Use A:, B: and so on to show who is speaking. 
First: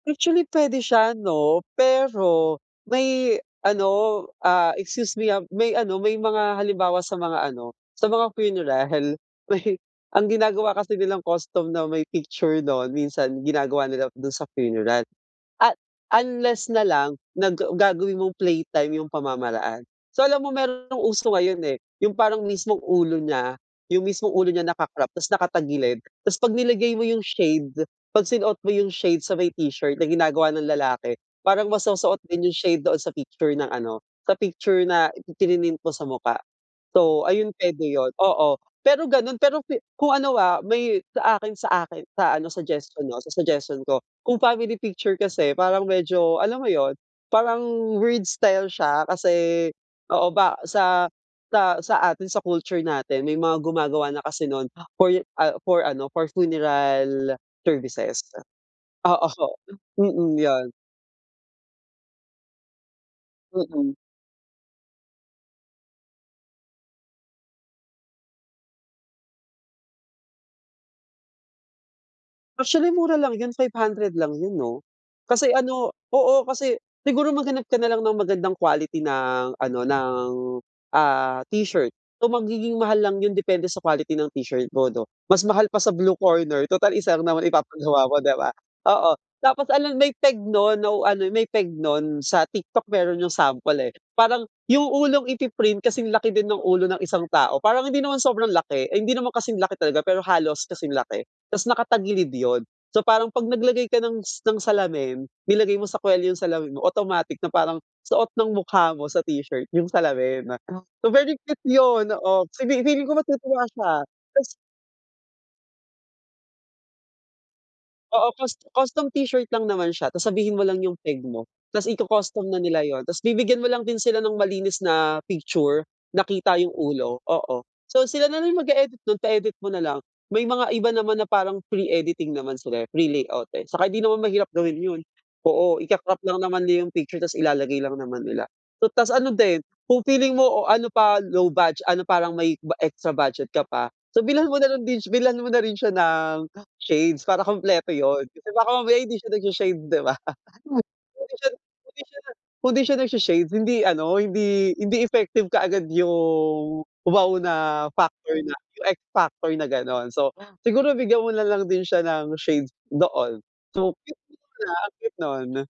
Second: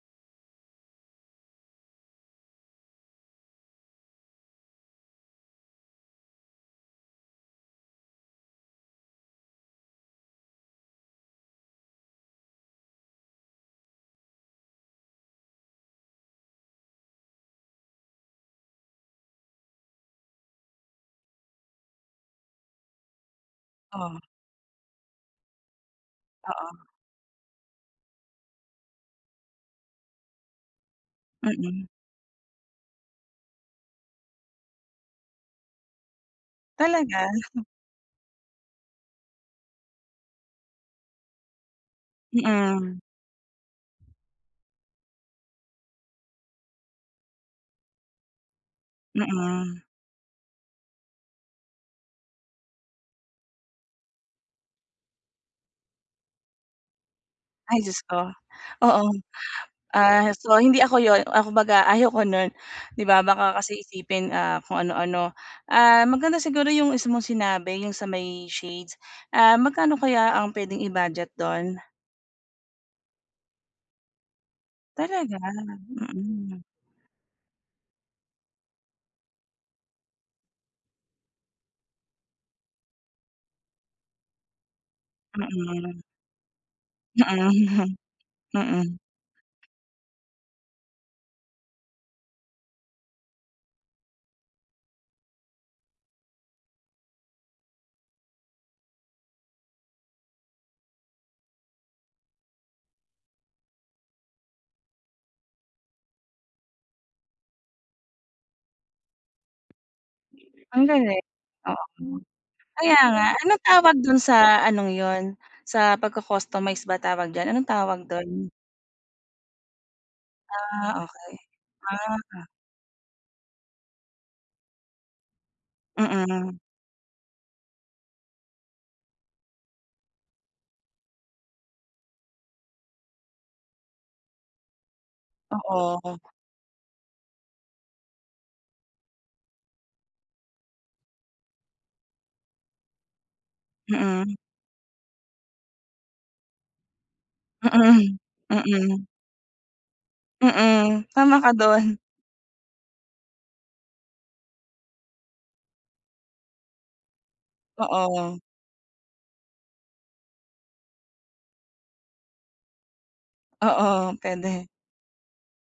A: Actually pwede siya 'no pero, may ano, ah, excuse me, ah, may ano, may mga halimbawa sa mga ano, sa mga funeral. May ang ginagawa kasi nilang custom na may picture 'non minsan ginagawa nila dun sa funeral. At unless nalang nag gagawin mong playtime yung pamamaraan. So alam mo meron ng uso ngayon eh, yung parang mismong ulo niya, yung
B: Oh.
A: mismong ulo niya naka-crop tas naka-tagilid 'tas pag
B: Oo.
A: nilagay mo yung shade, pag sinuot mo yung shade sa may t-shirt na ginagawa ng lalaki, parang
B: Mm.
A: masosoot din yung shade doon sa picture ng ano, sa picture na prinint mo sa mukha. So,
B: Talaga?
A: ayun pwede yun, oo. pero ganun pero kung ano, ah, may sa akin sa akin sa ano
B: Mm.
A: suggestion 'no, sa suggestion ko, kung family picture kasi parang medyo alam mo yun, parang weird style siya kasi
B: Mm.
A: oo ba sa sa sa atin sa culture natin may mga gumagawa na kasi nun for, ah, for ano, for funeral
B: Ay Diyos
A: services,
B: ko, oo,
A: oo.
B: ah,
A: Mm,
B: so
A: yun.
B: hindi ako 'yon, ah, kumbaga ayoko no'n 'di ba baka kasi
A: Mm.
B: isipin, ah, kung ano-ano. Ah, maganda siguro 'yong isa mong sinabi, 'yong sa may shades, ah, magkano kaya ang pwedeng i-budget do'n?
A: Actually, mura lang yun, 500 lang yun 'no.
B: Talaga?
A: Kasi ano oo
B: Mm.
A: kasi siguro maghanap ka na lang ng magandang quality ng ano, ng, ah, t-shirt. So magiging mahal lang yun depende sa quality ng t-shirt mo 'no. Mas mahal pa sa
B: Mm.
A: Blue Corner tutal isa lang naman
B: Mm.
A: ipapagawa mo 'di ba?
B: Mm.
A: Oo, tapos alam may peg non ano, may peg nun sa TikTok meron yung sample eh. Parang, yung ulong ipi-print kasing laki din ng ulo ng isang tao parang hindi naman sobrang laki, ay hindi naman kasing laki talaga pero halos kasing laki 'tas nakatagilid yun. So parang pag nag-lagay ka ng s ng salamin, nilagay mo sa kwelyo yung salamin mo automatic na parang suot ng mukha mo sa t-shirt yung salamin,
B: Ang
A: so
B: galing,
A: very cute
B: oo,
A: yun oo, fi
B: kaya
A: feeling ko
B: nga
A: matutuwa
B: anong tawag
A: siya
B: dun
A: tas
B: sa anong yun sa pagco-customize ba tawag diyan, anong tawag
A: Oo,
B: dun?
A: cus custom t-shirt lang naman siya, tapos sabihin mo lang yung
B: Ah,
A: peg
B: okey.
A: mo 'tas
B: Ah.
A: iko-custom na nila yun, 'tas bibigyan mo lang din sila ng malinis na picture, na kita
B: Mm.
A: yung ulo, oo. So sila na rin mag-eedit nun, pa-edit mo nalang may mga iba naman na parang free editing naman sila eh, free layout eh, saka hindi naman mahirap gawin yun oo,
B: Oo.
A: ikaka-crop lang naman yung picture 'tas ilalagay lang naman nila, so tas ano din, kung feeling mo o ano pa, low budget ano parang may extra budget ka pa, so
B: Mm.
A: bilhan mo na din bilhan mo na rin siya ng shades para kumpleto
B: Mm,
A: yun, kasi baka mamaya
B: mm.
A: hindi siya nag-sha-shade 'di ba.
B: Mm, tama ka
A: Kung
B: dun.
A: di siya hindi siya na kundi siya nag-sha-shades hindi ano, hindi, hindi effective kaagad yung wow na factor
B: Oo.
A: na X Factor na ganon so, siguro bigyan mo na lang din siya ng shades doon, so
B: Oo,
A: cute
B: pwede.
A: ang cute 'non.